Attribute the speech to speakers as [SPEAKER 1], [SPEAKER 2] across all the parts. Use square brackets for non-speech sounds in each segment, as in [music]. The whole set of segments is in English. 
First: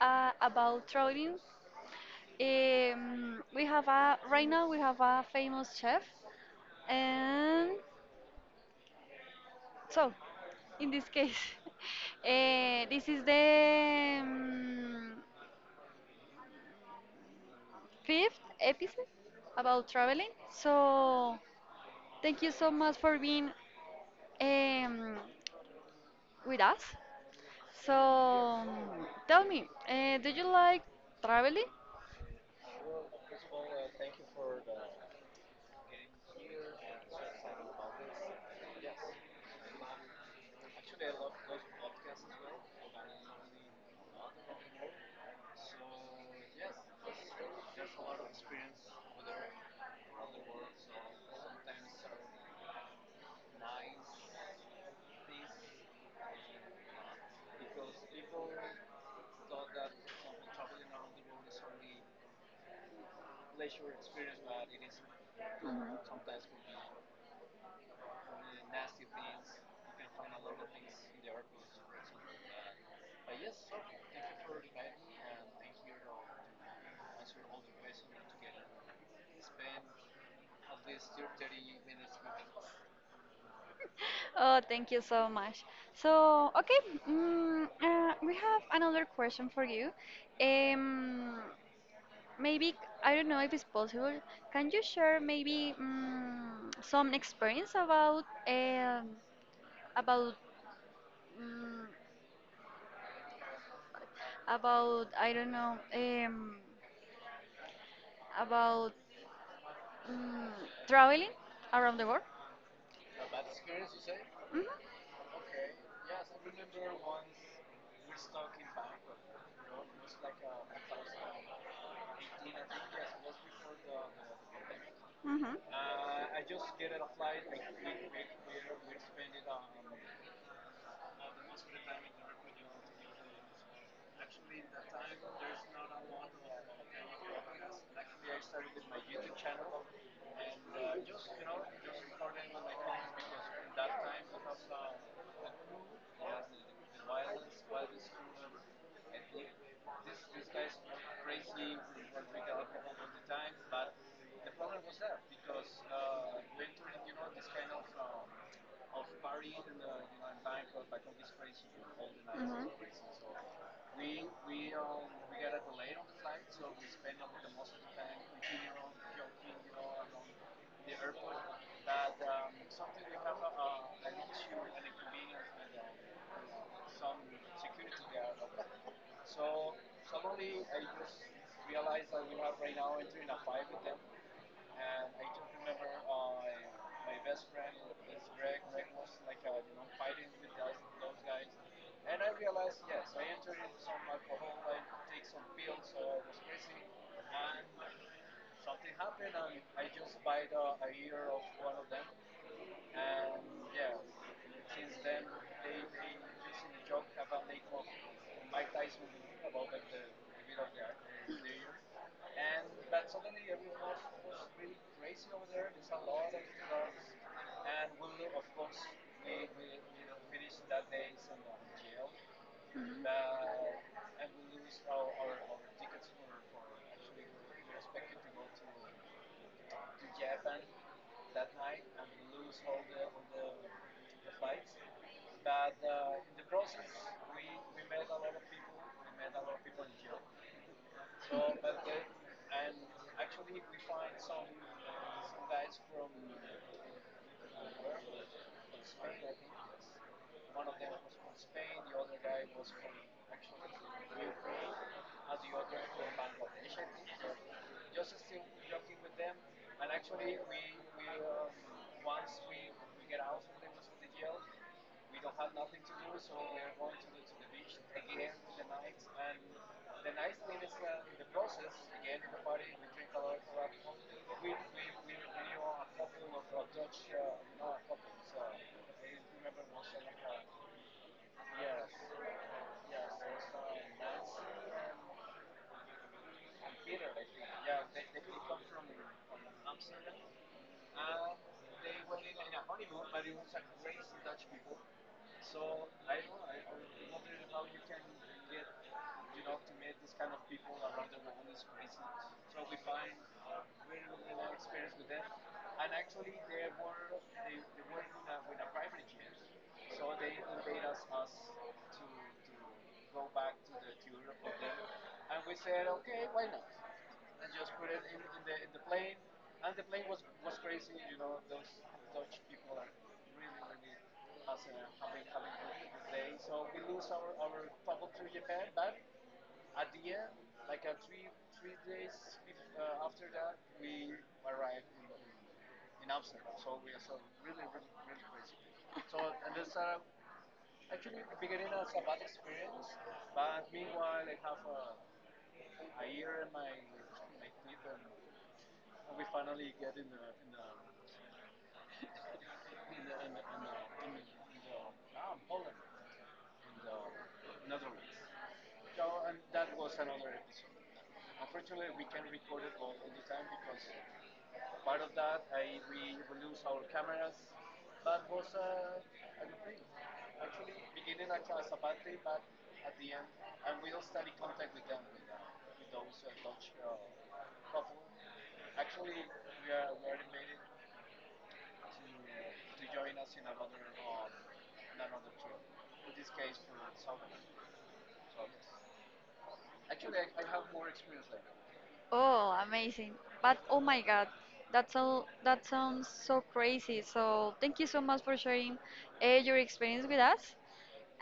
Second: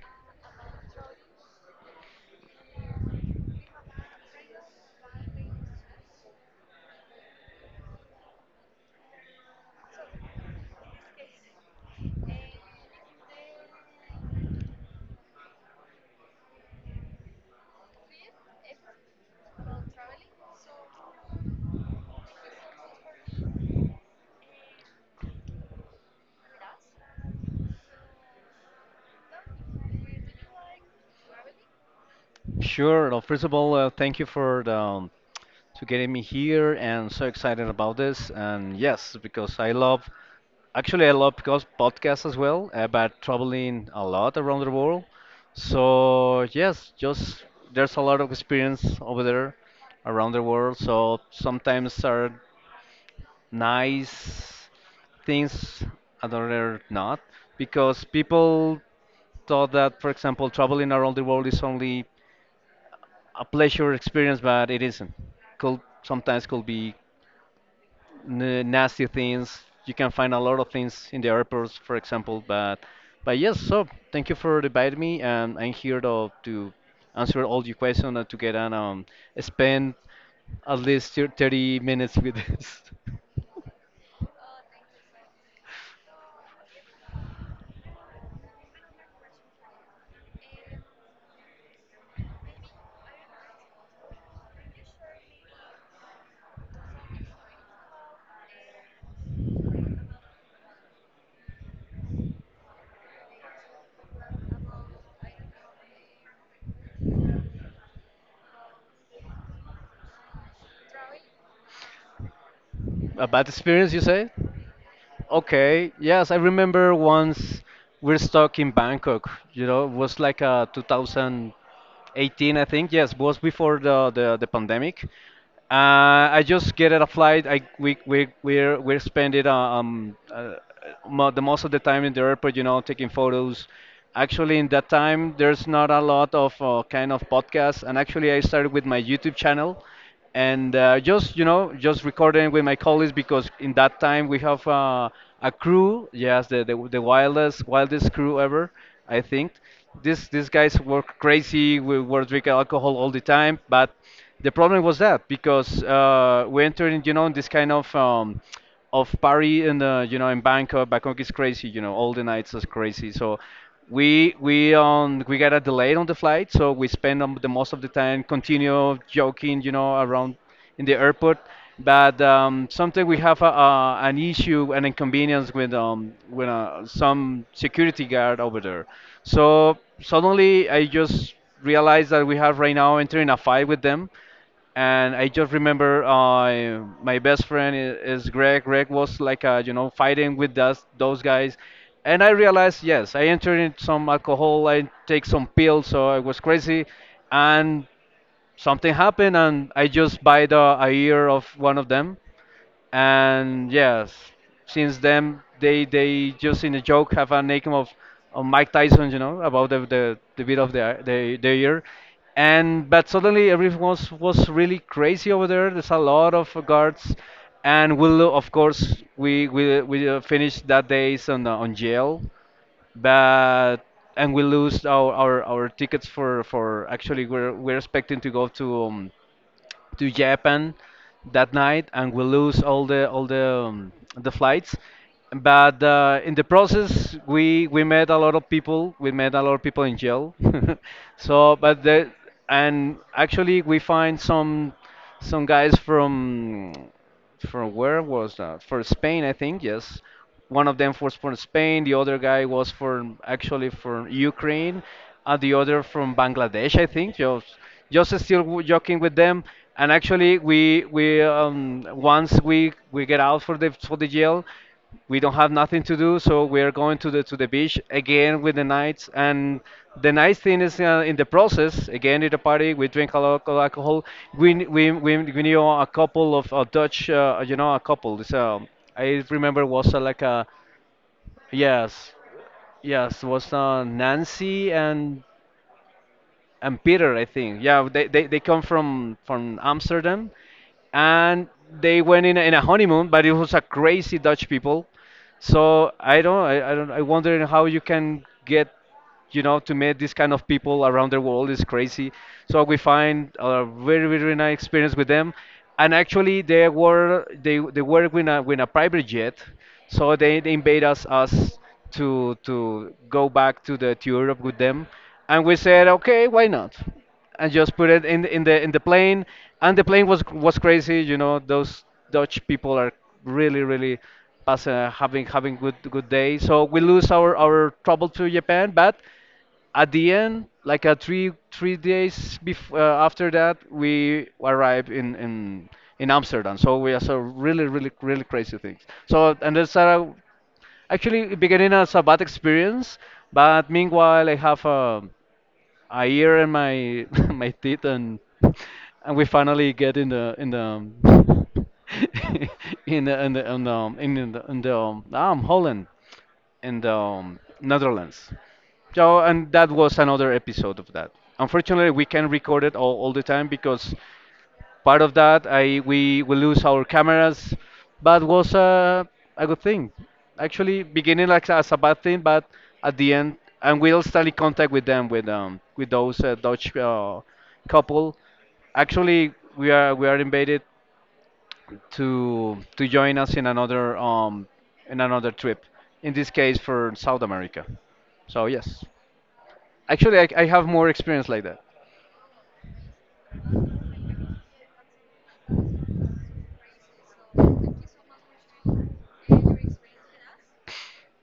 [SPEAKER 1] about traveling. We have a right now we have a famous chef, and so in this case, [laughs] this is the fifth episode about traveling. So thank you so much for being um, with us. So tell me, do you like traveling?
[SPEAKER 2] Sure. Well, first of all, thank you for to getting me here, and so excited about this. And yes, because I love, actually, I love because podcasts as well about traveling a lot around the world. So yes, just there's a lot of experience over there around the world. So sometimes are nice things, other not, because people thought that, for example, traveling around the world is only a pleasure experience, but it isn't. Could sometimes
[SPEAKER 1] Mhm.
[SPEAKER 2] could be nasty things. You can find a lot of things in the airports, for example. But yes, so thank you for inviting me, and I'm here to answer all your questions and to get an spend at least 30 minutes with this. [laughs]
[SPEAKER 1] Oh, thank you so much. So, okay, we have another question for you. Um, maybe, I don't know if it's possible, can you share maybe some experience about, about, mm, about I don't know, about mm, traveling around the world?
[SPEAKER 2] A bad experience, you say?
[SPEAKER 1] Mm-hmm.
[SPEAKER 2] Okay, yes, I remember once we're stuck in Bangkok, you know, it was like 2018, I think. Yes, was before the pandemic.
[SPEAKER 1] Mm-hmm.
[SPEAKER 2] I just get a flight. I we're spending mo the most of the time in the airport, you know, taking photos. Actually, in that time, there's not a lot of kind of podcasts, and actually, I started with my YouTube channel and just you know just recording with my colleagues because in that time we have a crew, yes, the wildest wildest crew ever, I think. This these guys were crazy. We were drinking alcohol all the time, but the problem was that because we entered in, you know, in this kind of party in the, you know, in Bangkok. Bangkok is crazy, you know, all the nights is crazy, so we got a delay on the flight, so we spend the most of the time continue joking, you know, around in the airport. But sometimes we have an issue, an inconvenience with some security guard over there. So suddenly I just realized that we have right now entering a fight with them, and I just remember my best friend is Greg. Greg was like you know, fighting with those guys, and I realized, yes, I entered in some alcohol, I take some pills, so I was crazy, and something happened, and I just bite a ear of one of them, and yes, since then they just in a joke have a nickname of Mike Tyson, you know, about the bit of the year, and but suddenly everything was really crazy over there. There's a lot of guards, and we'll, of course, we finished that days on jail, but and we lose our tickets for, actually, we're expecting to go to Japan that night, and we lose all the the flights. But in the process, we met a lot of people. We met a lot of people in jail. [laughs] So, but the and actually we find some. Some guys from where was that? For Spain, I think. Yes, one of them was from Spain. The other guy was from, actually, from Ukraine, and the other from Bangladesh, I think. Just still joking with them. And actually, we once we get out for the jail, we don't have nothing to do, so we're going to the beach again with the nights. And the nice thing is, in the process, again at the party, we drink a lot of alcohol. We kn- we knew a couple of Dutch, you know, a couple. So I remember was like a yes, yes, was Nancy and Peter, I think. Yeah, they come from Amsterdam, and they went in a honeymoon, but it was a crazy Dutch people. So I don't, I wonder how you can get, you know, to meet these kind of people around the world. Is crazy. So we find a very, very nice experience with them. And actually, they they were with a private jet, so they invite us to go back to the to Europe with them, and we said, okay, why not? And just put it in the plane, and the plane was crazy, you know, those Dutch people are really really pass, having having good good day. So we lose our trouble to Japan, but at the end, like three days after that we arrived in Amsterdam. So we are so really really really crazy things. So and that's actually it beginning as a bad experience, but meanwhile I have a ear and my [laughs] my teeth and we finally get in the [laughs] in the in the in the Holland in the Netherlands. So and that was another episode of that. Unfortunately, we can't record it all the time because part of that, I we lose our cameras, but was a good thing. Actually, beginning like as a bad thing, but at the end, and we'll still in contact with them with those Dutch couple. Actually, we are invited to join us in another trip. In this case, for South America. So yes, actually, I have more experience like that.
[SPEAKER 1] Oh, amazing. But oh my God, that's all, that sounds so crazy. So thank you so much for sharing your experience with us.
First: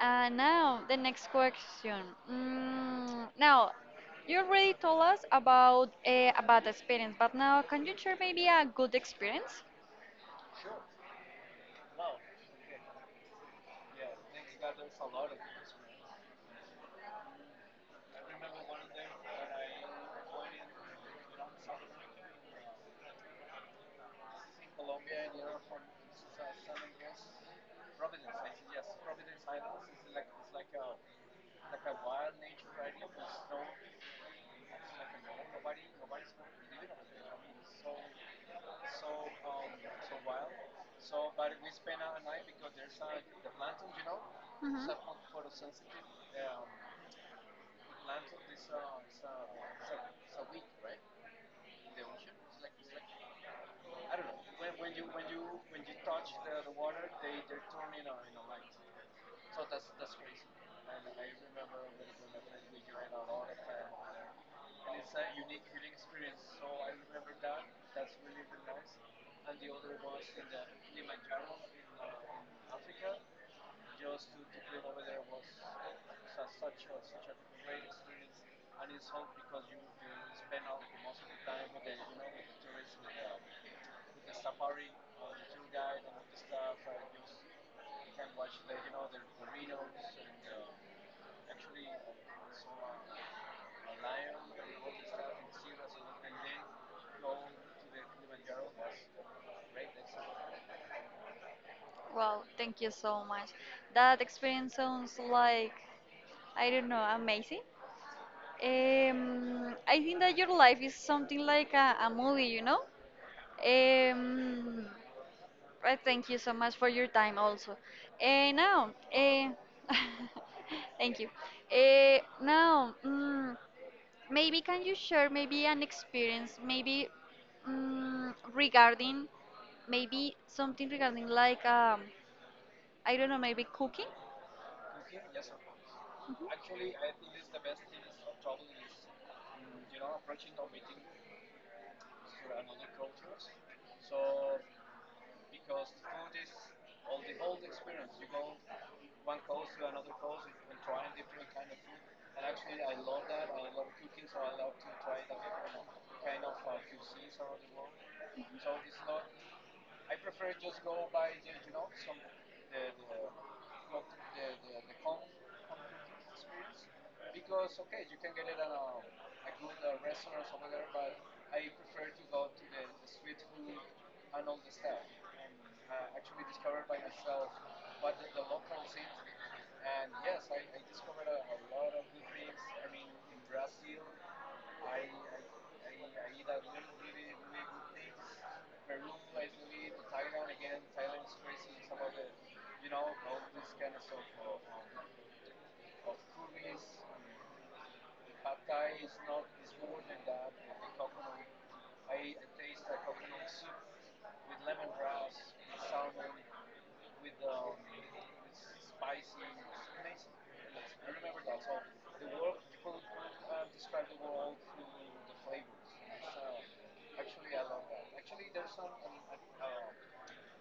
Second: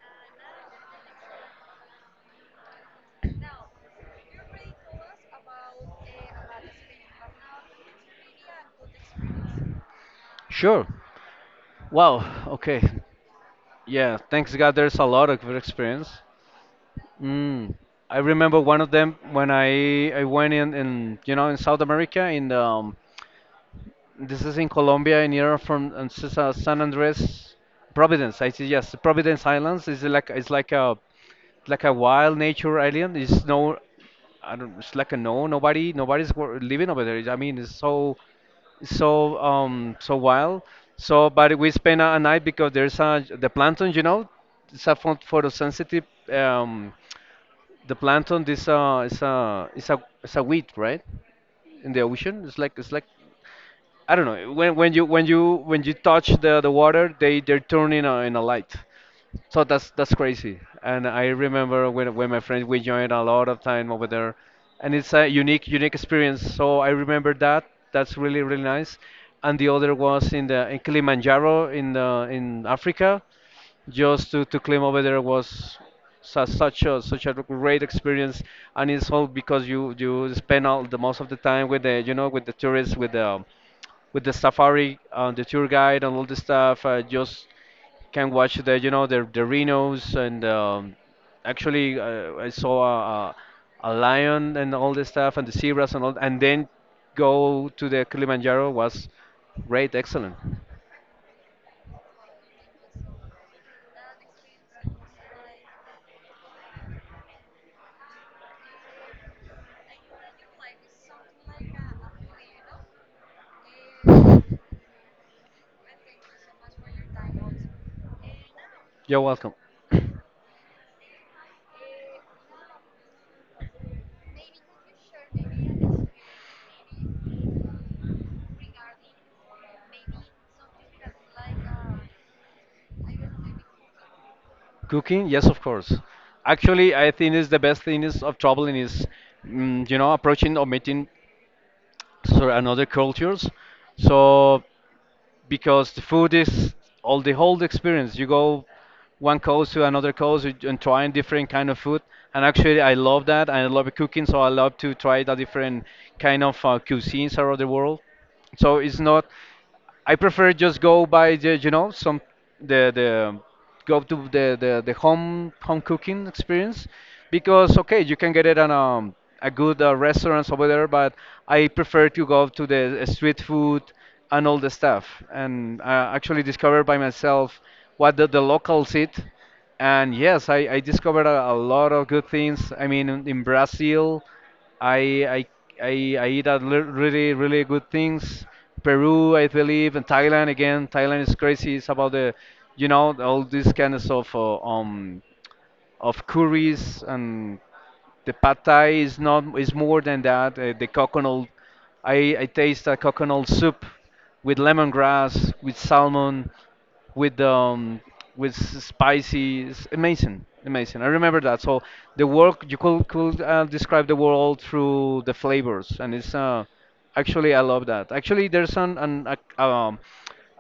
[SPEAKER 1] And now the next question. Now, you already told us about a bad experience, but now can you share maybe a good experience?
[SPEAKER 2] Sure. Wow. Okay. Yeah, thanks God, there's a lot of good experience. Mm, I remember one of them when I went in, you know, in South America in the this is in Colombia, near from San Andres, Providence. I see. Yes, Providence Islands is like, it's like a wild nature island. It's no, I don't. It's like a no. Nobody, nobody's living over there. I mean, it's so so wild. So, but we spend a night because there's a the plankton. You know,
[SPEAKER 1] Mhm.
[SPEAKER 2] it's a photosensitive um the plankton, this is a is a weed, right, in the ocean. It's like, it's like, I don't know, when when you touch the water, they they're turning a, in a light. So that's crazy, and I remember when my friends we joined a lot of time over there, and it's a unique unique experience, so I remember that. That's really really nice. And the other was in the in Kilimanjaro in the in Africa. Just to climb over there was such a such a great experience, and it's all because you spend all the most of the time with the, you know, with the tourists, with the with the safari, the tour guide, and all the stuff. I just can watch the, you know, the rhinos and actually I saw a lion and all this stuff and the zebras and all, and then go to the Kilimanjaro was great, excellent.
[SPEAKER 1] Wow, thank you so much. That experience sounds like, I don't know, amazing. I think that your life is something like a movie, you know? Um, I thank you so much for your time also. Uh, now,
[SPEAKER 2] You're
[SPEAKER 1] uh,
[SPEAKER 2] welcome.
[SPEAKER 1] [laughs] thank you. Now, maybe can you share maybe an experience, maybe regarding, maybe something regarding like I don't know, maybe cooking?
[SPEAKER 2] Cooking, yes, of course. Actually, I think is the best thing is of traveling is, mm, you know, approaching or meeting so and other cultures. So because the food is all the whole experience. You go one coast to another coast and trying different kind of food. And actually, I love that. I love cooking, so I love to try the different kind of cuisines around the world. So it's not. I prefer just go by the, you know, some the go to the home home cooking experience, because okay, you can get it on a good restaurants over there, but I prefer to go to the street food and all the stuff, and actually discover by myself what the locals eat. And yes, I discovered a lot of good things, I mean, in Brazil, I I I eat at really really good things. Peru, I believe, and Thailand again. Thailand is crazy. It's about the, you know, all this kind of stuff. Of curries and the pad thai is not is more than that. The coconut, I taste a coconut soup with lemongrass, with salmon, with um, with spicy. It's amazing, amazing. I remember that. So the work you could describe the world through the flavors, and it's actually, I love that. Actually, there's a, um,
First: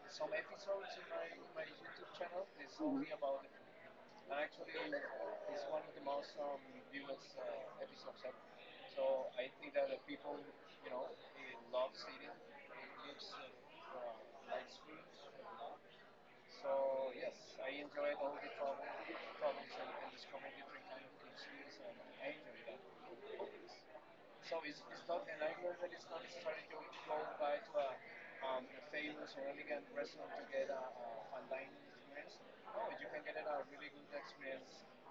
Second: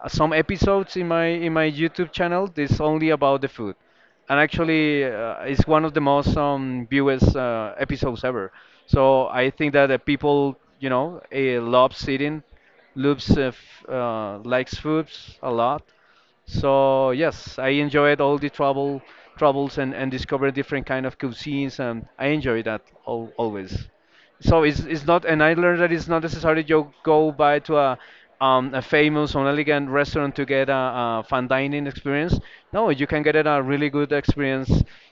[SPEAKER 2] some episodes in my YouTube channel. It's only about the food, and actually, it's one of the most viewed episodes ever. So I think that the people, loves eating, loves f likes foods a lot. So yes, I enjoyed all the travels and discover different kind of cuisines and I enjoy that al always. So it's not and I learned that it's not necessary you go by to a famous or elegant restaurant to get a fine dining experience. No, you can get it a really good experience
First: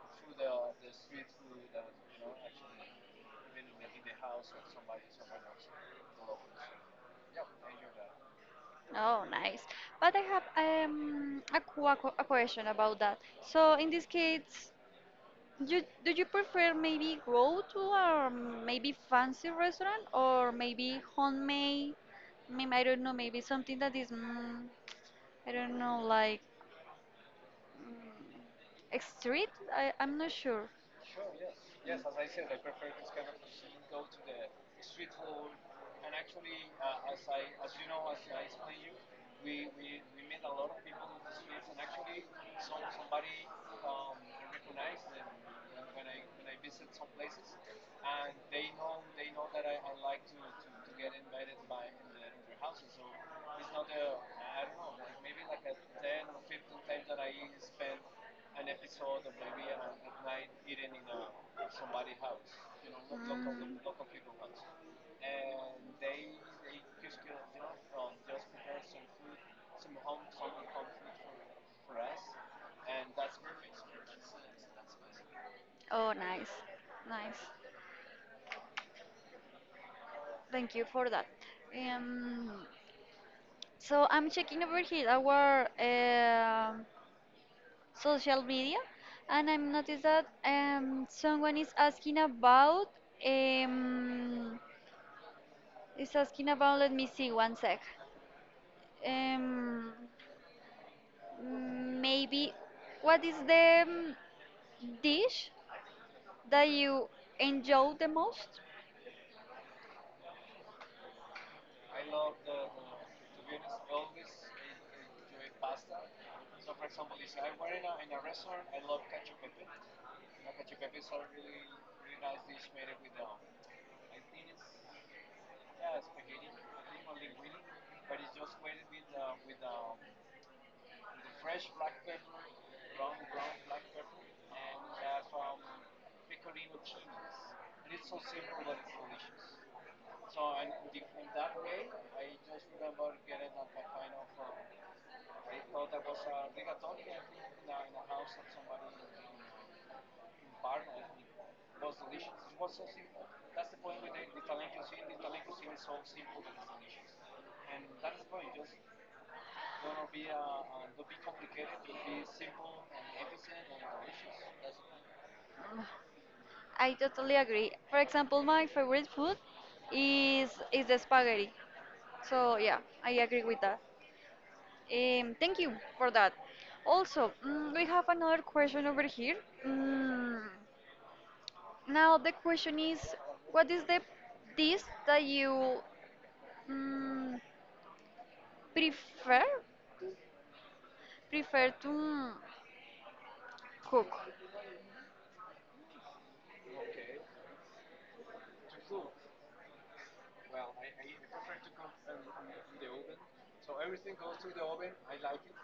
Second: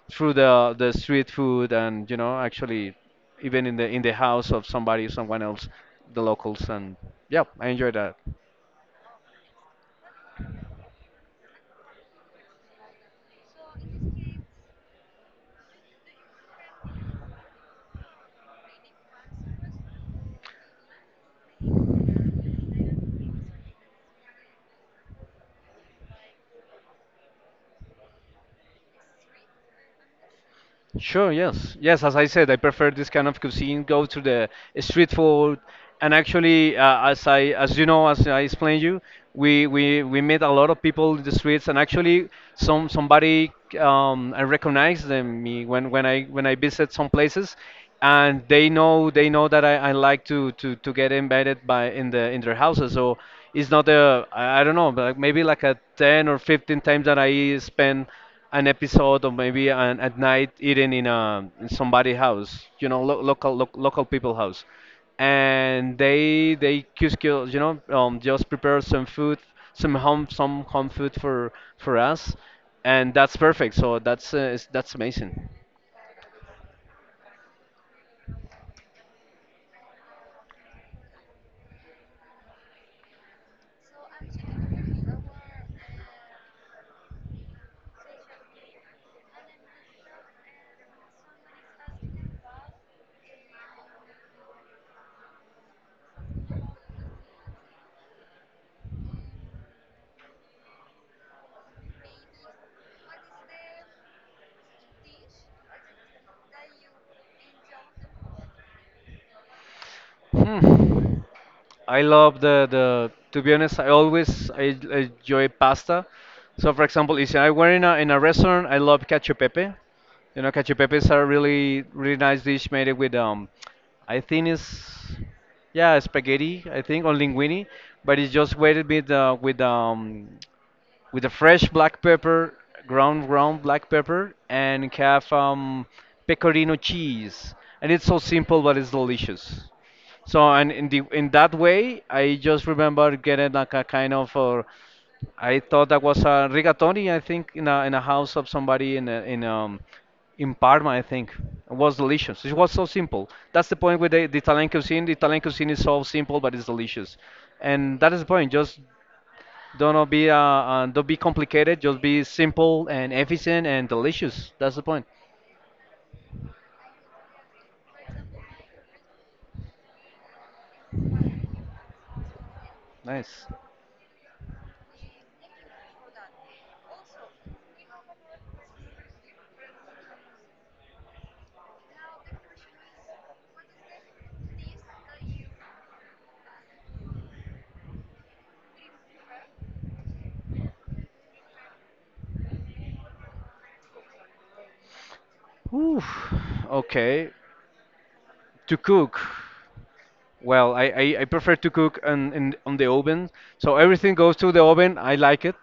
[SPEAKER 2] through the street food, and you know, actually even in the house of somebody someone else, the locals, and yeah, I enjoy that.
[SPEAKER 1] Oh, nice. But I have a question about that. So in this case, you, do you prefer maybe go to a maybe fancy restaurant or maybe homemade? Maybe, I don't know, maybe something that is, I don't know, like mm, street? I'm not sure.
[SPEAKER 2] Sure, yes. Yes, as I said, I prefer this kind of cuisine, go to the street food. And actually, as you know, as I explained you, we met a lot of people in the streets, and actually, somebody I recognized them me when, when I visit some places, and they know that I like to get invited by in their houses. So it's not a, I don't know, but maybe like a 10 or 15 times that I spend an episode, or maybe an, at night eating in a, in somebody house, you know, local people house, and they just kill, you know, just prepare some food, some home food for us, and that's perfect. So that's amazing.
[SPEAKER 1] Oh, nice, nice. Thank you for that. Um, so I'm checking over here our social media, and I'm noticed that someone is asking about um, is asking about. Let me see one sec. Um, maybe what is the dish that you enjoy the most?
[SPEAKER 2] Hmm. I love the the. To be honest, I always I enjoy pasta. So, for example, if I were in a, in a restaurant, I love cacio e pepe. You know, cacio e pepe is a really, really nice dish made it with I think it's, yeah, spaghetti. I think, or linguine, but it's just weighted with with a fresh black pepper, ground black pepper, and have pecorino cheese. And it's so simple, but it's delicious. So, and in the in that way, I just remember getting like a kind of I thought that was a rigatoni. I think in a house of somebody in a, in Parma. I think it was delicious. It was so simple. That's the point with the Italian cuisine. The Italian cuisine is so simple, but it's delicious, and that is the point. Just don't be complicated. Just be simple and efficient and delicious. That's the point.
[SPEAKER 1] Mm, I totally agree. For example, my favorite food is the spaghetti. So yeah, I agree
[SPEAKER 2] Nice.
[SPEAKER 1] with that. Thank you for that. Also, we have another question over here. Mm, now the question is, what is the dish that you mm, prefer prefer to cook?
[SPEAKER 2] Ooh, okay. To cook. Well, I prefer to cook on, in, on the oven. So everything goes to the oven. I like it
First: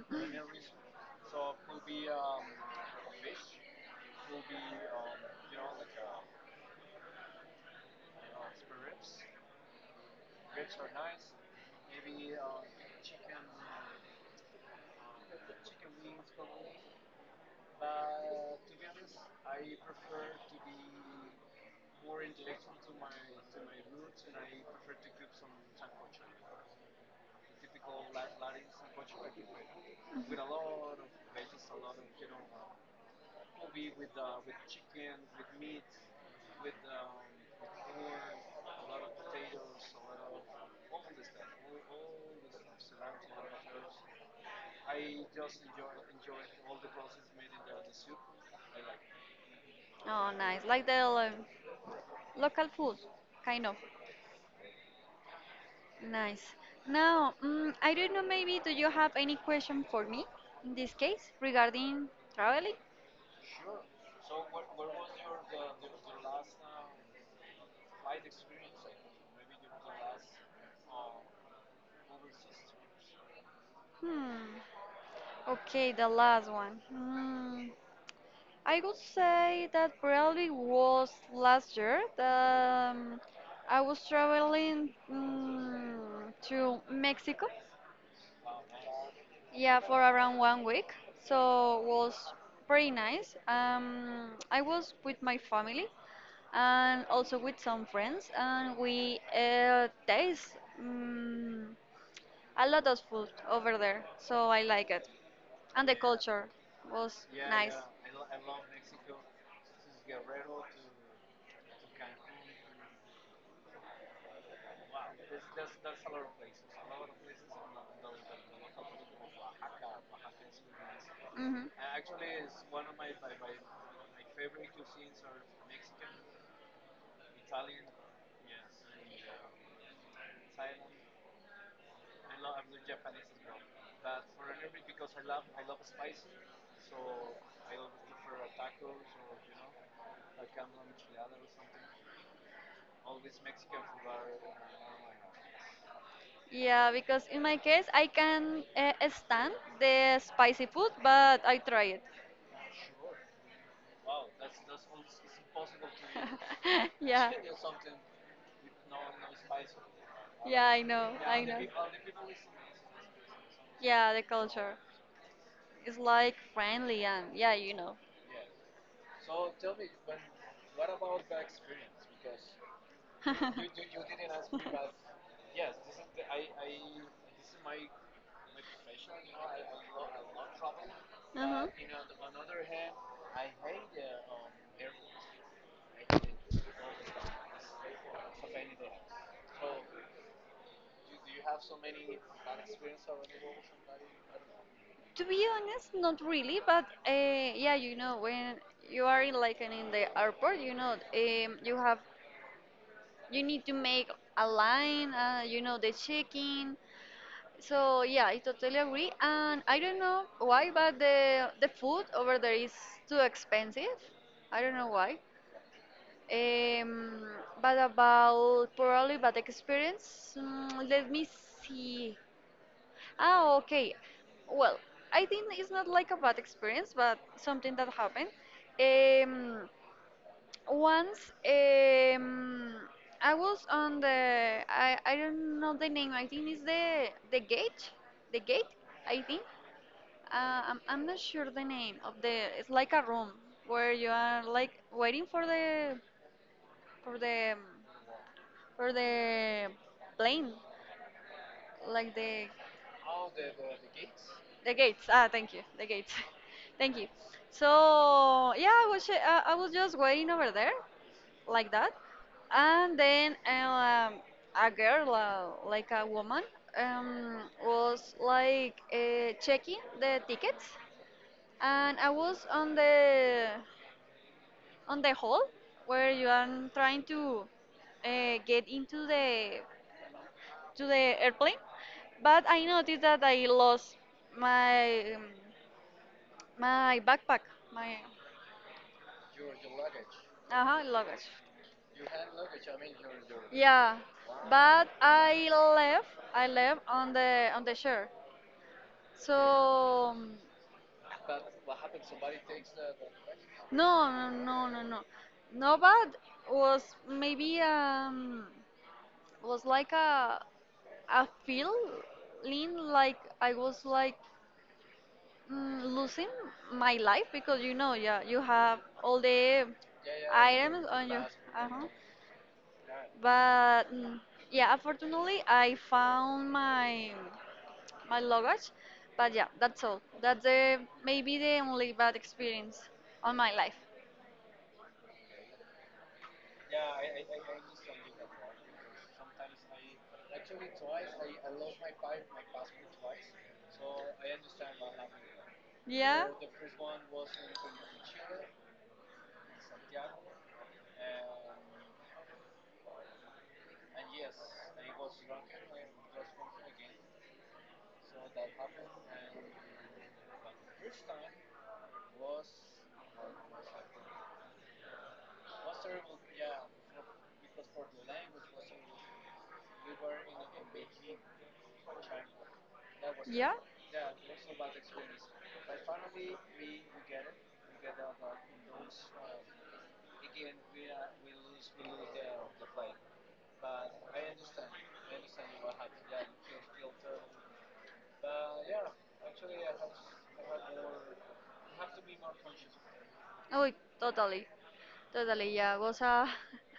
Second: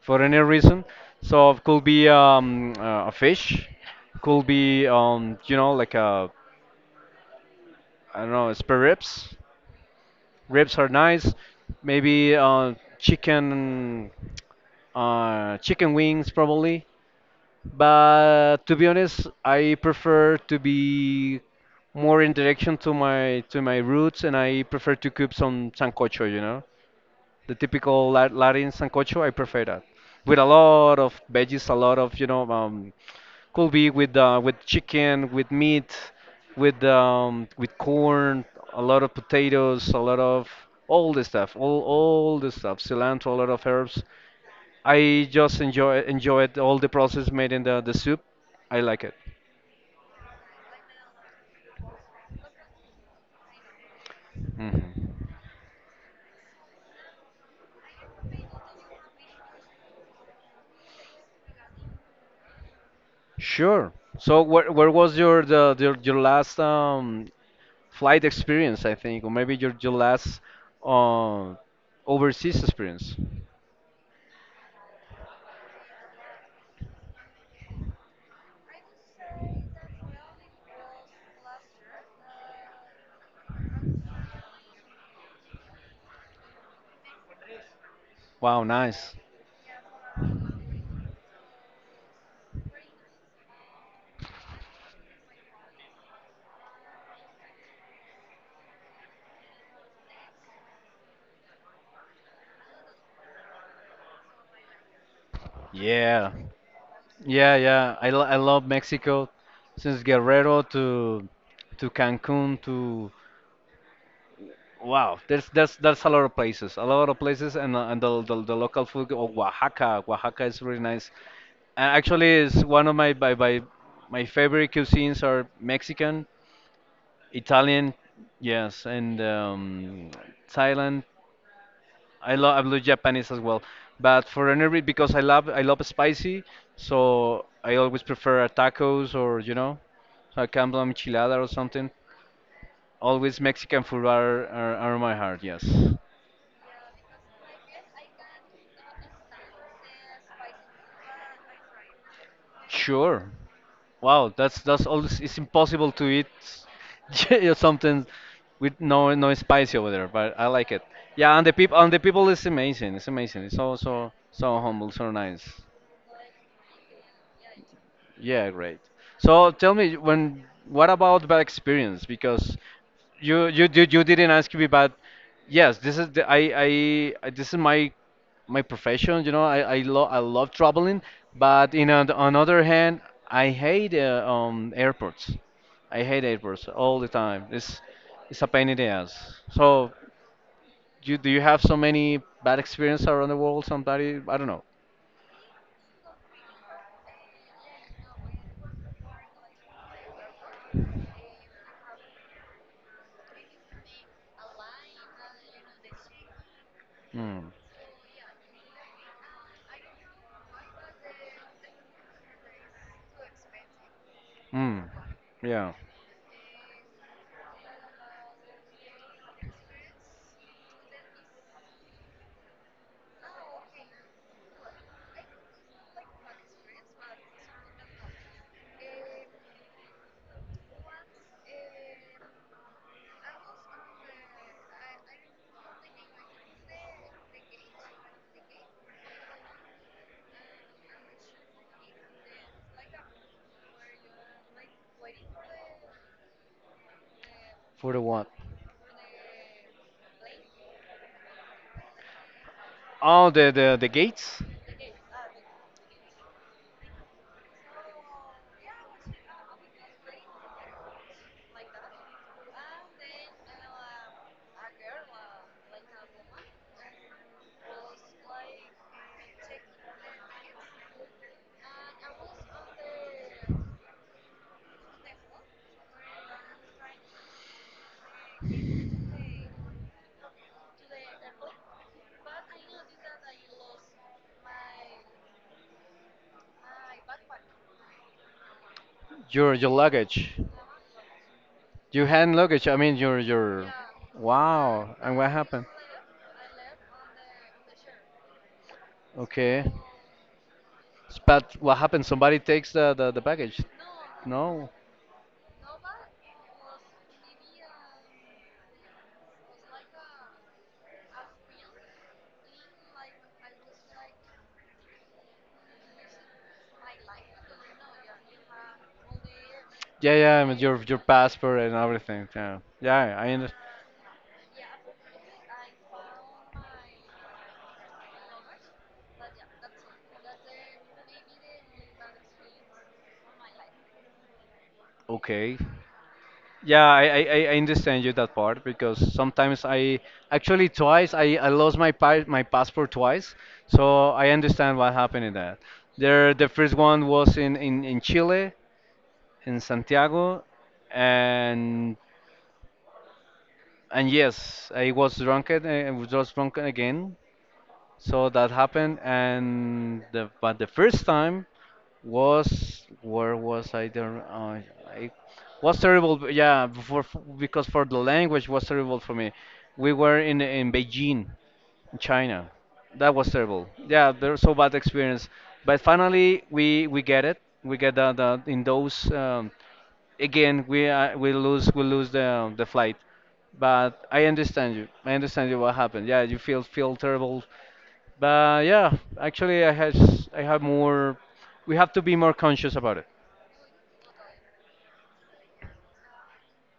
[SPEAKER 2] for any reason. So it could be a fish, could be, you know, like a, I don't know, spare ribs. Ribs are nice. Maybe chicken wings probably. But to be honest, I prefer to be more in direction to my, to my roots, and I prefer to cook some sancocho, you know. The typical La- Latin sancocho. I prefer that with a lot of veggies, a lot of, you know, could be with chicken, with meat, with corn, a lot of potatoes, a lot of all the stuff, all the stuff, cilantro, a lot of herbs. I just enjoyed all the process made in the soup. I like it.
[SPEAKER 1] Oh, nice, like the local food, kind of.
[SPEAKER 2] Hmm.
[SPEAKER 1] Nice. Now, I don't know. Maybe do you have any question for me in this case regarding traveling?
[SPEAKER 2] Sure. So where was your the your last flight experience, I think, or maybe your last uh, overseas experience.
[SPEAKER 1] Hmm. Okay, the last one. Hmm. I would say that probably was last year that I was traveling to Mexico.
[SPEAKER 2] Wow, nice.
[SPEAKER 1] Yeah, for around one week. So was pretty nice. I was with my family and also with some friends, and we taste mm a lot of food over there. So I like it, and the
[SPEAKER 2] Yeah,
[SPEAKER 1] culture was
[SPEAKER 2] yeah,
[SPEAKER 1] nice.
[SPEAKER 2] yeah. I, lo- I love Mexico, since Guerrero to Cancun to, wow. There's a lot of places, a lot of places, and the local food of Oaxaca. Oaxaca is really nice.
[SPEAKER 1] Hmm.
[SPEAKER 2] And actually, is one of my by my favorite cuisines are Mexican, Italian, yes, and Thailand. I love, I love Japanese as well, but for any reason, because I love spicy, so I always prefer a tacos, or you know, a campo enchilada or something. Always Mexican food are my heart. Yes,
[SPEAKER 1] Yeah, because in my case, I can stand the spicy food, but I try it.
[SPEAKER 2] sure. Wow, that's always, it's impossible to eat
[SPEAKER 1] [laughs]
[SPEAKER 2] [laughs]
[SPEAKER 1] Yeah,
[SPEAKER 2] yeah, something with no spicy over there, but I
[SPEAKER 1] yeah,
[SPEAKER 2] like it.
[SPEAKER 1] I know,
[SPEAKER 2] Yeah,
[SPEAKER 1] I
[SPEAKER 2] and
[SPEAKER 1] know.
[SPEAKER 2] the people is amazing. It's amazing. It's so, so,
[SPEAKER 1] Yeah, the
[SPEAKER 2] so
[SPEAKER 1] culture
[SPEAKER 2] humble, so nice.
[SPEAKER 1] is like friendly and yeah, you know.
[SPEAKER 2] Yeah, great. So tell me, when, what about bad experience? Because you didn't ask me,
[SPEAKER 1] [laughs]
[SPEAKER 2] but yes, this
[SPEAKER 1] [laughs]
[SPEAKER 2] is the, this is my my profession, you know. I love traveling,
[SPEAKER 1] Uh huh.
[SPEAKER 2] but in on the on other hand, I hate
[SPEAKER 1] um,
[SPEAKER 2] airports. I hate airports all the time. It's a pain in the ass. So, you, do you have so many bad experience around the world? Somebody, I don't know.
[SPEAKER 1] To be honest, not really, but yeah, you know, when you are in like an, in the airport, you know, you have you need to make a line, you know, the check-in.
[SPEAKER 2] Mm.
[SPEAKER 1] So yeah, I totally agree. And I don't know why, but the food over there is too expensive. I don't
[SPEAKER 2] Mm.
[SPEAKER 1] know why.
[SPEAKER 2] Yeah.
[SPEAKER 1] Um, but about probably bad experience, let me see. Ah, okay. Well, I think it's not like a bad experience, but something that happened. Um, once I was on the I don't know the name. I think it's the gate, the gate. I think. I'm not sure the name of the. It's like a room where you are like waiting for the for the
[SPEAKER 2] For the what?
[SPEAKER 1] for the plane, like
[SPEAKER 2] Oh, the gates?
[SPEAKER 1] the gates. Ah, thank you, the gates. [laughs] Thank you. So yeah, I was just waiting over there like that, and then a girl, like a woman, um, was like checking the tickets, and I was on the whole where you are trying to get into the to the airplane, but I noticed that I lost my my backpack my
[SPEAKER 2] Your luggage.
[SPEAKER 1] uh luggage.
[SPEAKER 2] Your hand luggage. I mean your your.
[SPEAKER 1] Yeah, but
[SPEAKER 2] Wow. And what
[SPEAKER 1] I
[SPEAKER 2] happened?
[SPEAKER 1] left, I left on the shore,
[SPEAKER 2] Okay.
[SPEAKER 1] so
[SPEAKER 2] S- But what happened? Somebody takes the baggage.
[SPEAKER 1] no, no, no,
[SPEAKER 2] No.
[SPEAKER 1] no, no. No but was maybe was like a I feel lean like I was like losing my life because you know, yeah, you have all the
[SPEAKER 2] Yeah, yeah, I mean,
[SPEAKER 1] items
[SPEAKER 2] your
[SPEAKER 1] on you.
[SPEAKER 2] passport and
[SPEAKER 1] Uh-huh.
[SPEAKER 2] everything. Yeah. Yeah, I under.
[SPEAKER 1] But yeah, unfortunately, I found my my luggage. But yeah, that's all. That's the maybe the only bad experience on my life.
[SPEAKER 2] Okay. Yeah, I understand you that part, because sometimes I, actually twice, I lost my passport twice, so I understand what happened in that.
[SPEAKER 1] Yeah.
[SPEAKER 2] There, the first one was in Chile, in Santiago, and and yes, I was drunk and I was drunk again, so that happened, and the, but the first time was where was I there? I was terrible. B- Yeah, for f- because for the language was terrible for me. We were in Beijing, in China. That was
[SPEAKER 1] Yeah.
[SPEAKER 2] terrible. Yeah, there's so bad experience. But finally, we get it. We get the, in those again we lose, we lose the flight. But I understand you. I understand you what happened. Yeah, you feel terrible, but yeah, actually, I has I have more. We have to be more conscious about it.
[SPEAKER 1] Oh, totally. Totally, yeah. Was a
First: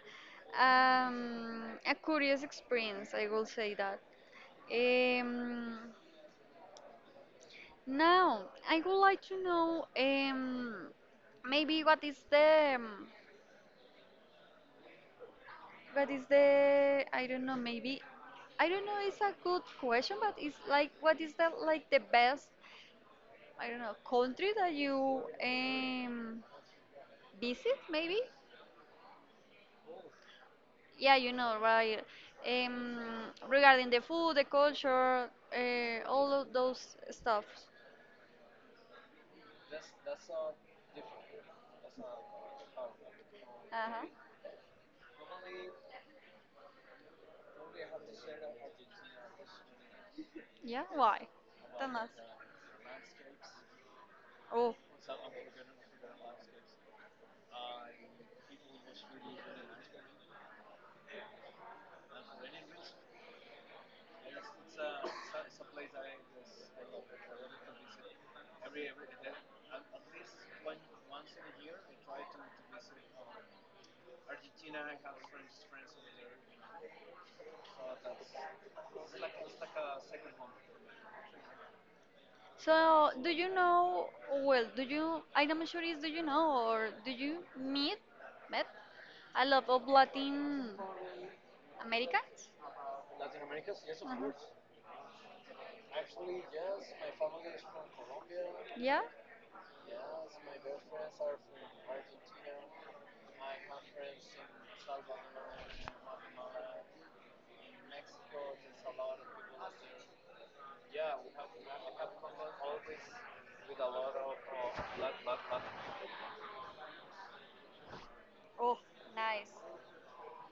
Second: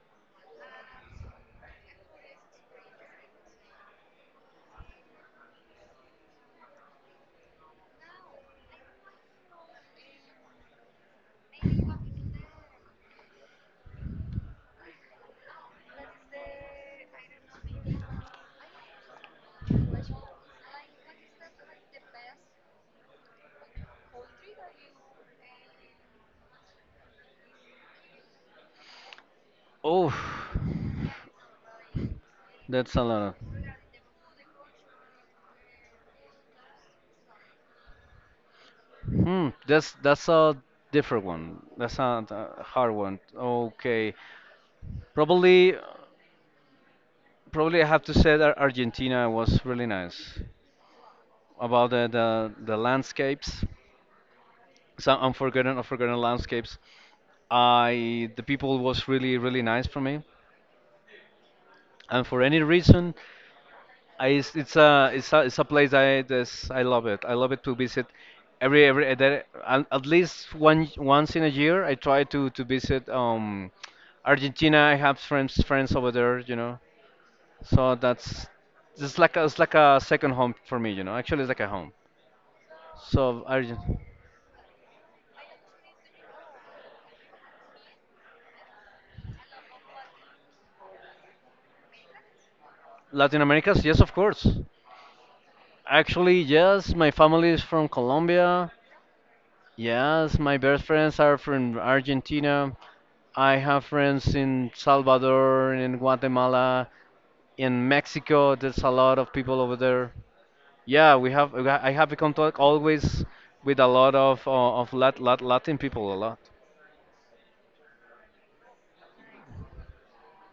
[SPEAKER 1] [laughs] a curious experience, I will say that. Um, now, I would like to know maybe what is the I don't know maybe I don't know. It's a good question, but it's like what is the like the best I don't know, country that you visit, maybe?
[SPEAKER 2] Oh,
[SPEAKER 1] Yeah, you know, right?
[SPEAKER 2] that's
[SPEAKER 1] Um,
[SPEAKER 2] a lot.
[SPEAKER 1] regarding the food, the culture, all of those stuff.
[SPEAKER 2] Hmm, that's a different one. That's not a hard one.
[SPEAKER 1] Uh-huh.
[SPEAKER 2] Okay, probably, probably I have to say that Argentina was really nice
[SPEAKER 1] Yeah, why?
[SPEAKER 2] about
[SPEAKER 1] Tell us.
[SPEAKER 2] the landscapes,
[SPEAKER 1] Oh,
[SPEAKER 2] some unforgotten landscapes. I, the people was really, really nice for me, and for any reason. I, it's a, place I, this I love it. I love it to visit every at least one once in a year. I try to visit Argentina. I have friends over there, you know. So that's, it's like a second home for me, you know. Actually, it's like a home.
[SPEAKER 1] so do
[SPEAKER 2] So
[SPEAKER 1] you
[SPEAKER 2] Argentina,
[SPEAKER 1] know? Well, do you? I'm not sure is do you know or do you meet met a lot of Latin Americans?
[SPEAKER 2] Latin America, yes, of
[SPEAKER 1] Huh.
[SPEAKER 2] course. Actually, yes, my family is from Colombia.
[SPEAKER 1] Yeah.
[SPEAKER 2] Yes, my best friends are from Argentina. I have friends in Salvador, in Guatemala, in Mexico. There's a lot of people over there. Yeah, we have. I have contact always with a lot of Latin people a lot.
[SPEAKER 1] Oh, nice.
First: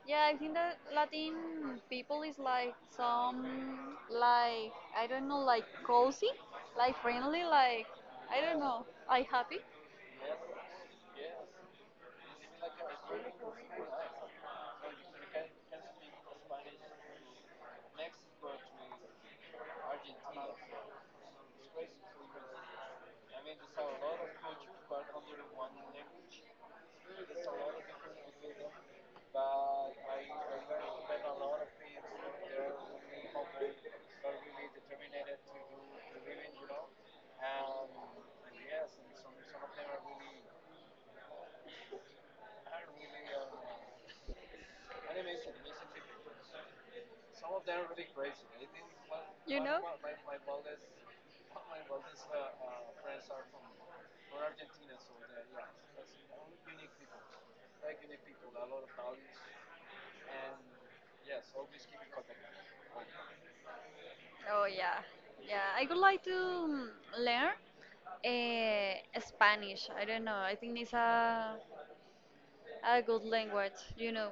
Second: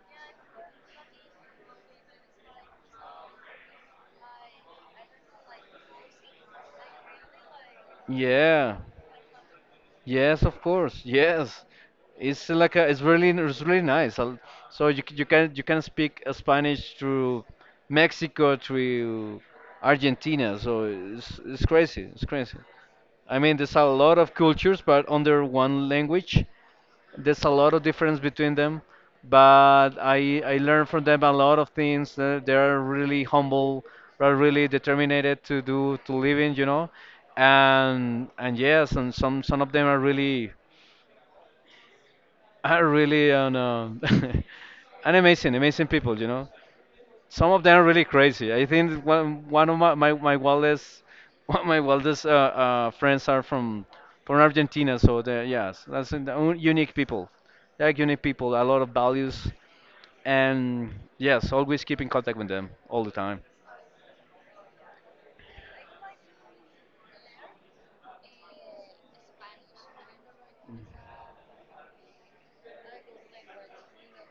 [SPEAKER 1] Yeah, I think that Latin people is like some like I don't know like cozy, like friendly, like I don't
[SPEAKER 2] Yeah.
[SPEAKER 1] know, like happy.
[SPEAKER 2] Yes, of course. Yes. It's like a, it's really, it's really nice. I'll- So you c- you can, you can speak Spanish through Mexico through Argentina. So it's crazy. It's crazy. I mean, there's a lot of cultures, but under one language, there's a lot of difference between them, but I learned from them a lot of things. They're really humble, are really determined to do to live in, you know, and yes, and some of them are really, are really an, [laughs] an amazing, amazing people, you know. Some of them are really crazy. I think
[SPEAKER 1] You
[SPEAKER 2] one of
[SPEAKER 1] know?
[SPEAKER 2] my wildest, [laughs] one of my wildest friends are from Argentina. So they're, yes, that's an- un- unique people. They're unique people. A lot of values, and yes, always keep in contact with them all the time.
[SPEAKER 1] Oh yeah, yeah. I would like to mm, learn Spanish. I don't know. I think it's a good language, you know.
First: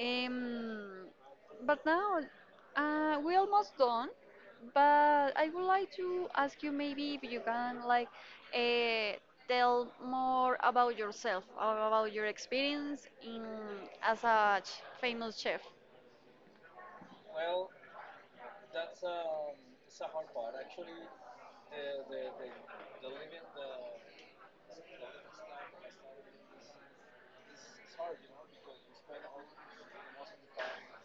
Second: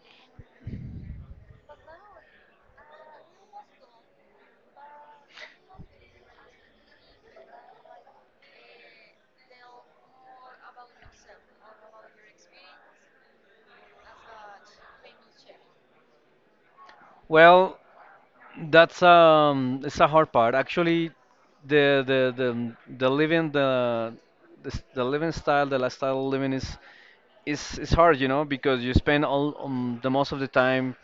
[SPEAKER 1] Um, but now we almost done. But I would like to ask you maybe if you can like uh, tell more about yourself, or about your experience in as a ch- famous chef.
[SPEAKER 2] Well, that's it's a hard part. Actually, the living the living style, the lifestyle living is, is hard, you know, because you spend all the most of the time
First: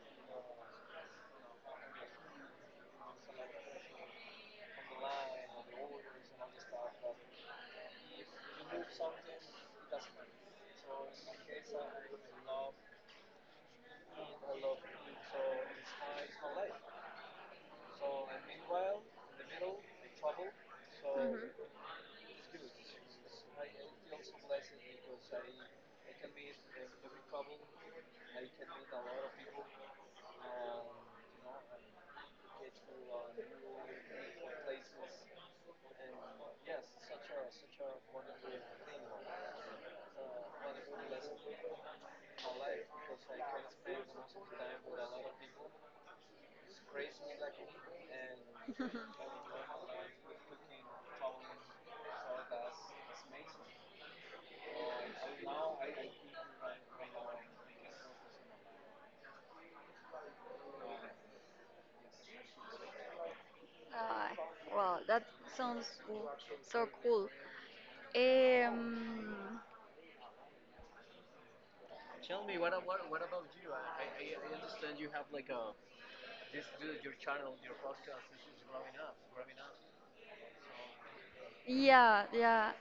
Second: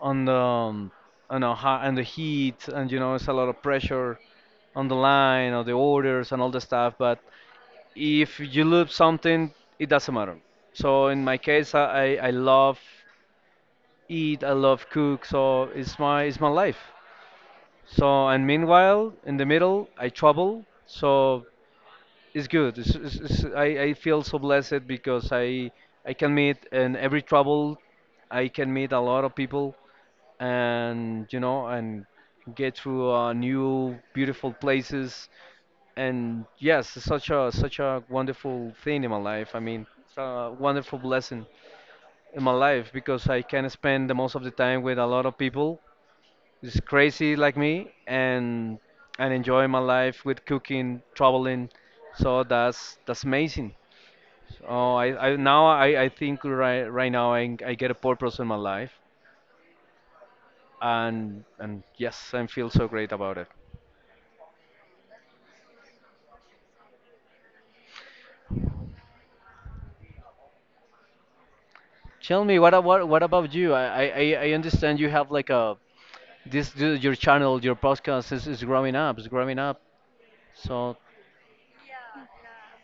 [SPEAKER 2] on the um, on the hot and the heat, and you know, it's a lot of pressure on the line or the orders and all the stuff. But if you lose something, it doesn't matter. So in my case, I love eat, I love cook, so it's my, it's my life. So and meanwhile, in the middle, I travel, so it's good. It's I feel so blessed because I can meet in every travel, I can meet a lot of people and you know and get through new beautiful places, and yes, it's such a wonderful thing in my life. I mean, it's a wonderful blessing in my life because I can spend the most of the time with a lot of people. It's crazy, like me, and enjoy my life with cooking, traveling. So that's amazing.
[SPEAKER 1] Mhm. [laughs]
[SPEAKER 2] Oh, I think right now, I get a purpose in my life, and yes, I feel so great about it.
[SPEAKER 1] Uh, well, that sounds cool. So cool. Um,
[SPEAKER 2] Tell me, what about you? I understand you have like a your channel, your podcast is growing up, is growing up. So
[SPEAKER 1] yeah, yeah.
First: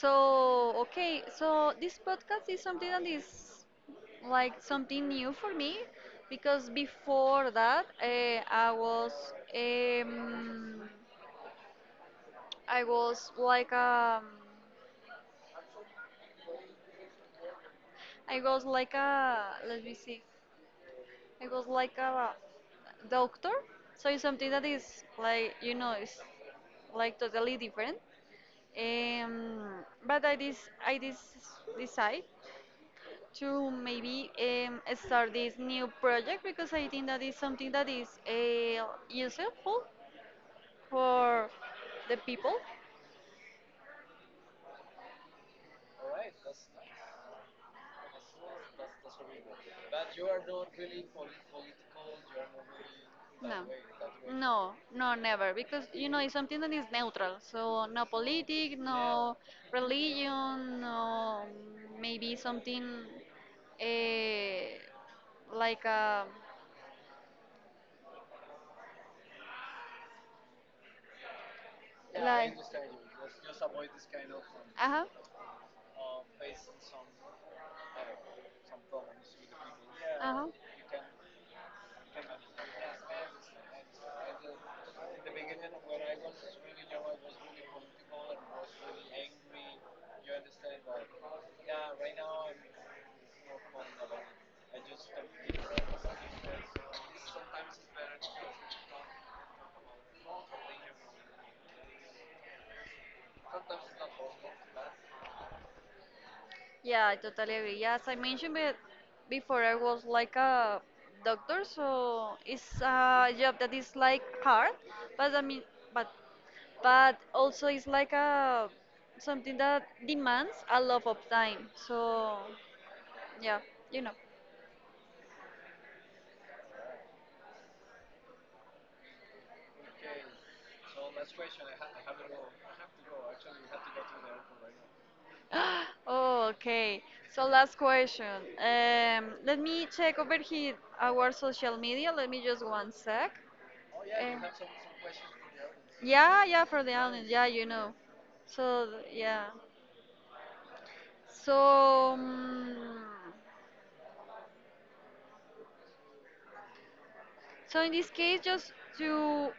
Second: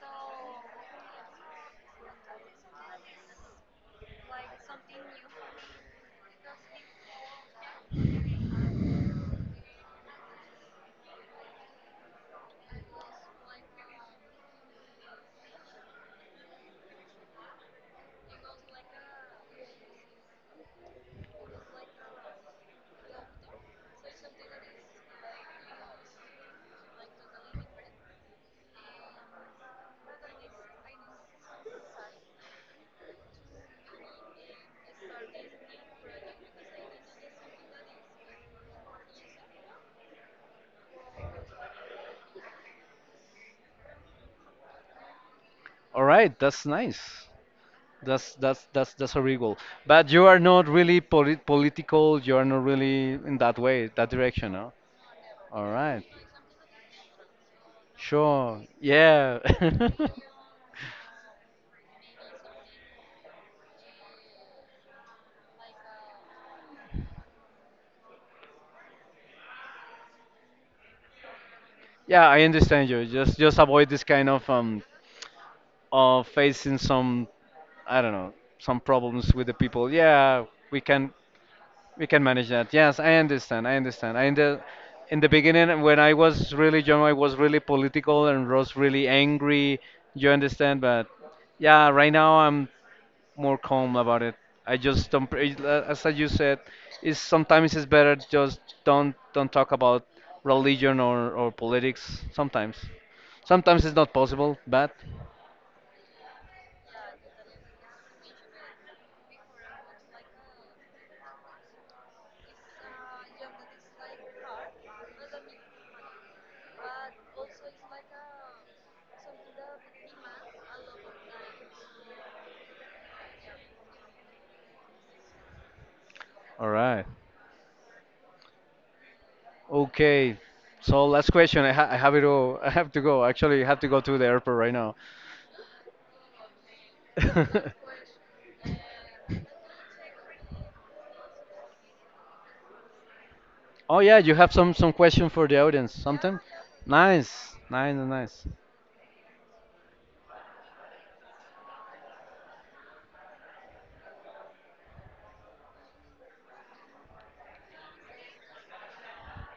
[SPEAKER 1] So, okay, so this podcast is something that is like something new for me because before that, um, I was like um, I was like a let me see. It was like a doctor, so it's something that is like you know it's like totally different. Um, but I dis decide to maybe start this new project because I think that is something that is useful for the people.
[SPEAKER 2] all right, that's nice. That's a regal. But you are not really political. You are not really in that
[SPEAKER 1] No,
[SPEAKER 2] way, that direction, no?
[SPEAKER 1] no, no, never,
[SPEAKER 2] All
[SPEAKER 1] because
[SPEAKER 2] right.
[SPEAKER 1] you know it's something that is neutral. So no
[SPEAKER 2] Sure.
[SPEAKER 1] politic, no
[SPEAKER 2] Yeah. [laughs]
[SPEAKER 1] religion, no maybe something eh, like a
[SPEAKER 2] Yeah, I
[SPEAKER 1] like.
[SPEAKER 2] understand you. Just avoid this kind
[SPEAKER 1] Uh huh.
[SPEAKER 2] of facing some, I don't know, some problems with the people.
[SPEAKER 1] Uh huh.
[SPEAKER 2] Yeah, we can, we can manage that. Yes, I understand. I understand. I in the beginning, when I was really young, I was really political and was really angry. You understand? But yeah, right now I'm more calm about it. I just don't. As you said, is sometimes it's better just don't talk about religion or politics. Sometimes, sometimes it's not possible. But
[SPEAKER 1] Yeah, I totally agree. Yeah, as I mentioned before, I was like a doctor, so it's a job that is like hard, but I mean, but but also it's like a something that demands a lot of time. So yeah, you know.
[SPEAKER 2] all right. Okay. So last question. I have it all. [laughs] I have to go. Actually, I have to go to the airport right now.
[SPEAKER 1] [gasps] Oh, okay. So last question. Let me check over here our social media. Let me just one sec.
[SPEAKER 2] [laughs] Oh yeah,
[SPEAKER 1] Eh,
[SPEAKER 2] you have some question for the audience. Something
[SPEAKER 1] yeah, yeah, for the audience. Yeah,
[SPEAKER 2] nice,
[SPEAKER 1] you know.
[SPEAKER 2] nice, nice.
[SPEAKER 1] So yeah. So, so in this case, just to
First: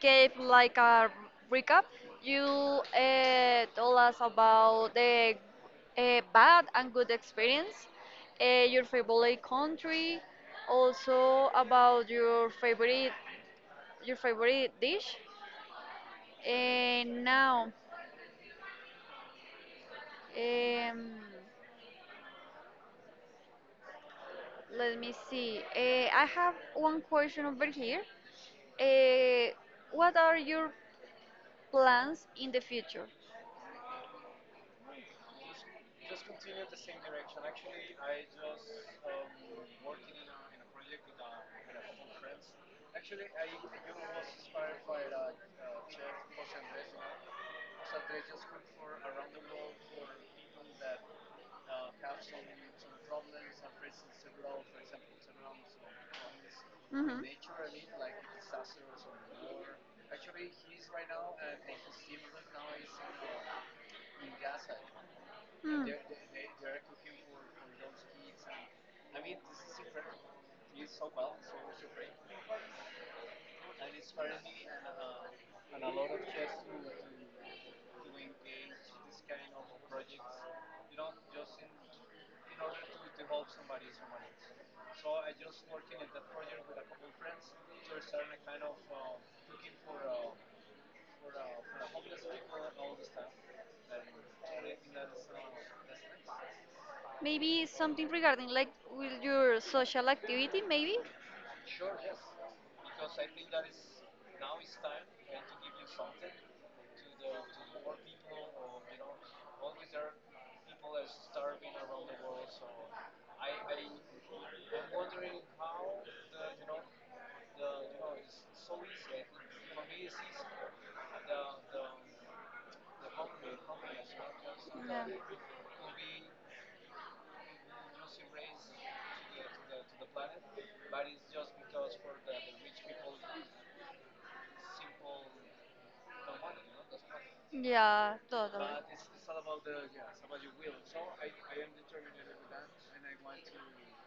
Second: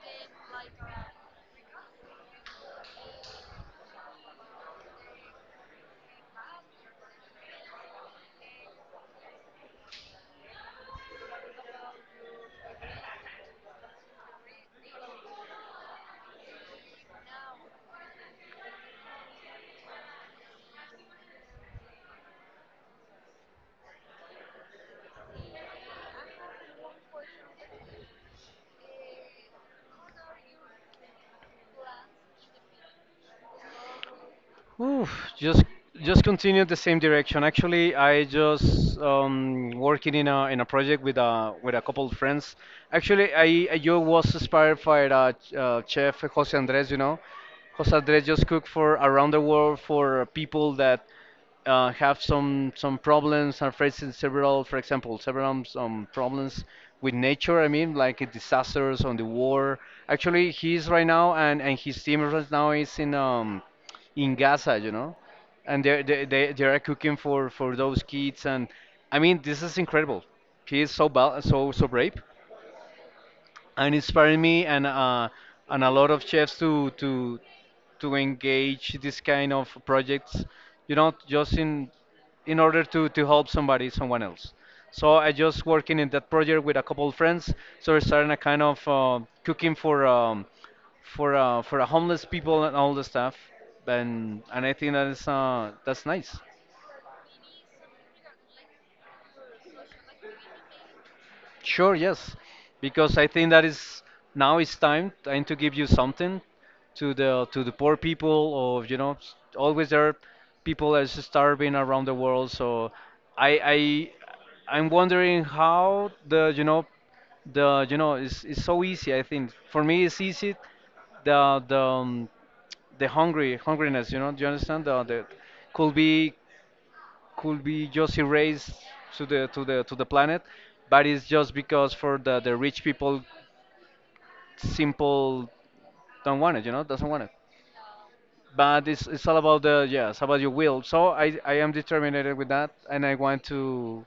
[SPEAKER 1] give like a recap, you told us about the bad and good experience, your favorite country, also about your favorite dish. And now, um, let me see. I have one question over here. Uh, what are your plans in the future.
[SPEAKER 2] Oof, just just continue the same direction. Actually, I just working in a project with a couple of friends. Actually, I just was inspired by chef Jose Andres. You know, Jose Andres just cooked for around the world for people that have some problems and facing several, for example, several problems with
[SPEAKER 1] Mhm.
[SPEAKER 2] nature. I mean, like disasters on the war. Actually, he's right now, and his team right now is in Gaza, you know, and
[SPEAKER 1] Hmm.
[SPEAKER 2] they are cooking for those kids. And I mean, this is incredible. He is so bal so so brave and inspiring me, and a lot of chefs to engage this kind of projects, you know, just in order to help somebody, someone else. So I just working in that project with a couple of friends. So we're starting a kind of cooking for a homeless people and all the stuff. And I think that is that's nice.
[SPEAKER 1] Maybe something regarding like with your social activity, maybe?
[SPEAKER 2] Sure, yes, because I think that is now it's time to give you something, to the poor people of, you know, always there are people that is starving around the world. So I I'm wondering how the, you know, the, you know, it's so easy. I think for me it's easy, the the um, the hungry hungriness. You know, do you understand?
[SPEAKER 1] Yeah.
[SPEAKER 2] The could be, could be just erased to the to the to the planet, but it's just because for the rich people, simple don't want it, you know, doesn't want it.
[SPEAKER 1] Yeah, totally.
[SPEAKER 2] But it's all about the, yeah, it's about your will. So I am determined with that, and I want to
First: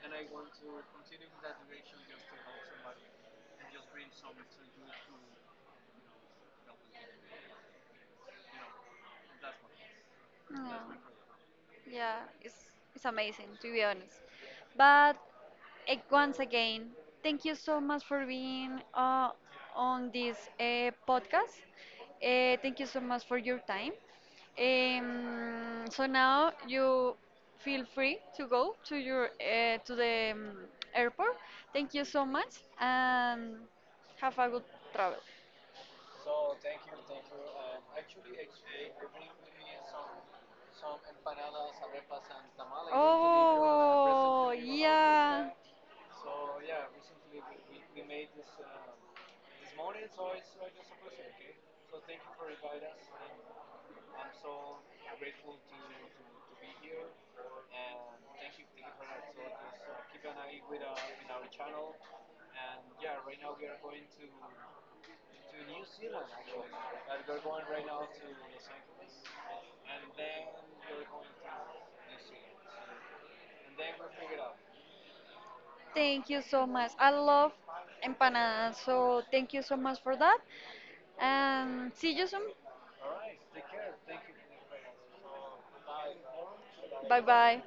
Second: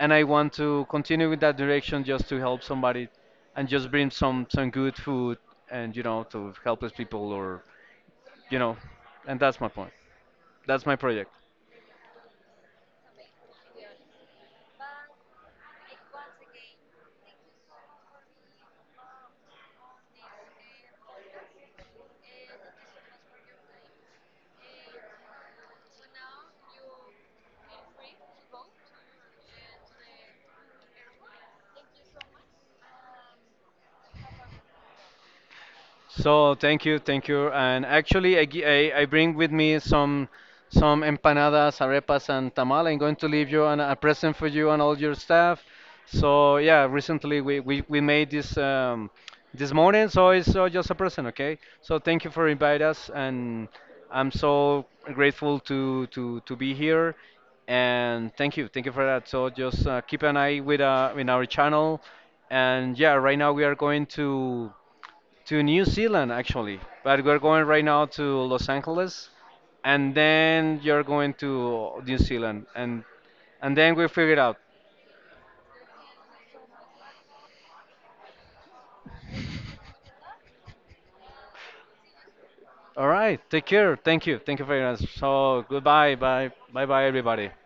[SPEAKER 2] and I want to continue with that direction, just to help somebody, and just bring some good food, and you know, to helpless people or, you know, and that's my point. That's
[SPEAKER 1] Yeah.
[SPEAKER 2] my project.
[SPEAKER 1] Yeah, it's amazing, to be honest. But once again, thank you so much for being on this podcast. Thank you so much for your time. So now you feel free to go to your to the airport. Thank you so much and have a good travel.
[SPEAKER 2] So thank you, thank you. And actually, I bring with me some empanadas, arepas, and tamal. I'm going to leave you a present for
[SPEAKER 1] Oh,
[SPEAKER 2] you and all your
[SPEAKER 1] yeah.
[SPEAKER 2] staff. So yeah, recently we made this this morning, so it's just a present, okay? So thank you for inviting us, and I'm so grateful to be here. And thank you for that. So just keep an eye with in our channel. And yeah, right now we are going to New Zealand, actually, but we're going right now to Los Angeles, and then you're going to New Zealand, and then we figure it out.
[SPEAKER 1] Thank you so much. I love empanadas. So thank you so much for that. And see you soon.
[SPEAKER 2] All right, take care. Thank you. Thank you very much. So goodbye. Bye. Bye. Bye.
[SPEAKER 1] Bye
[SPEAKER 2] Everybody.
[SPEAKER 1] bye.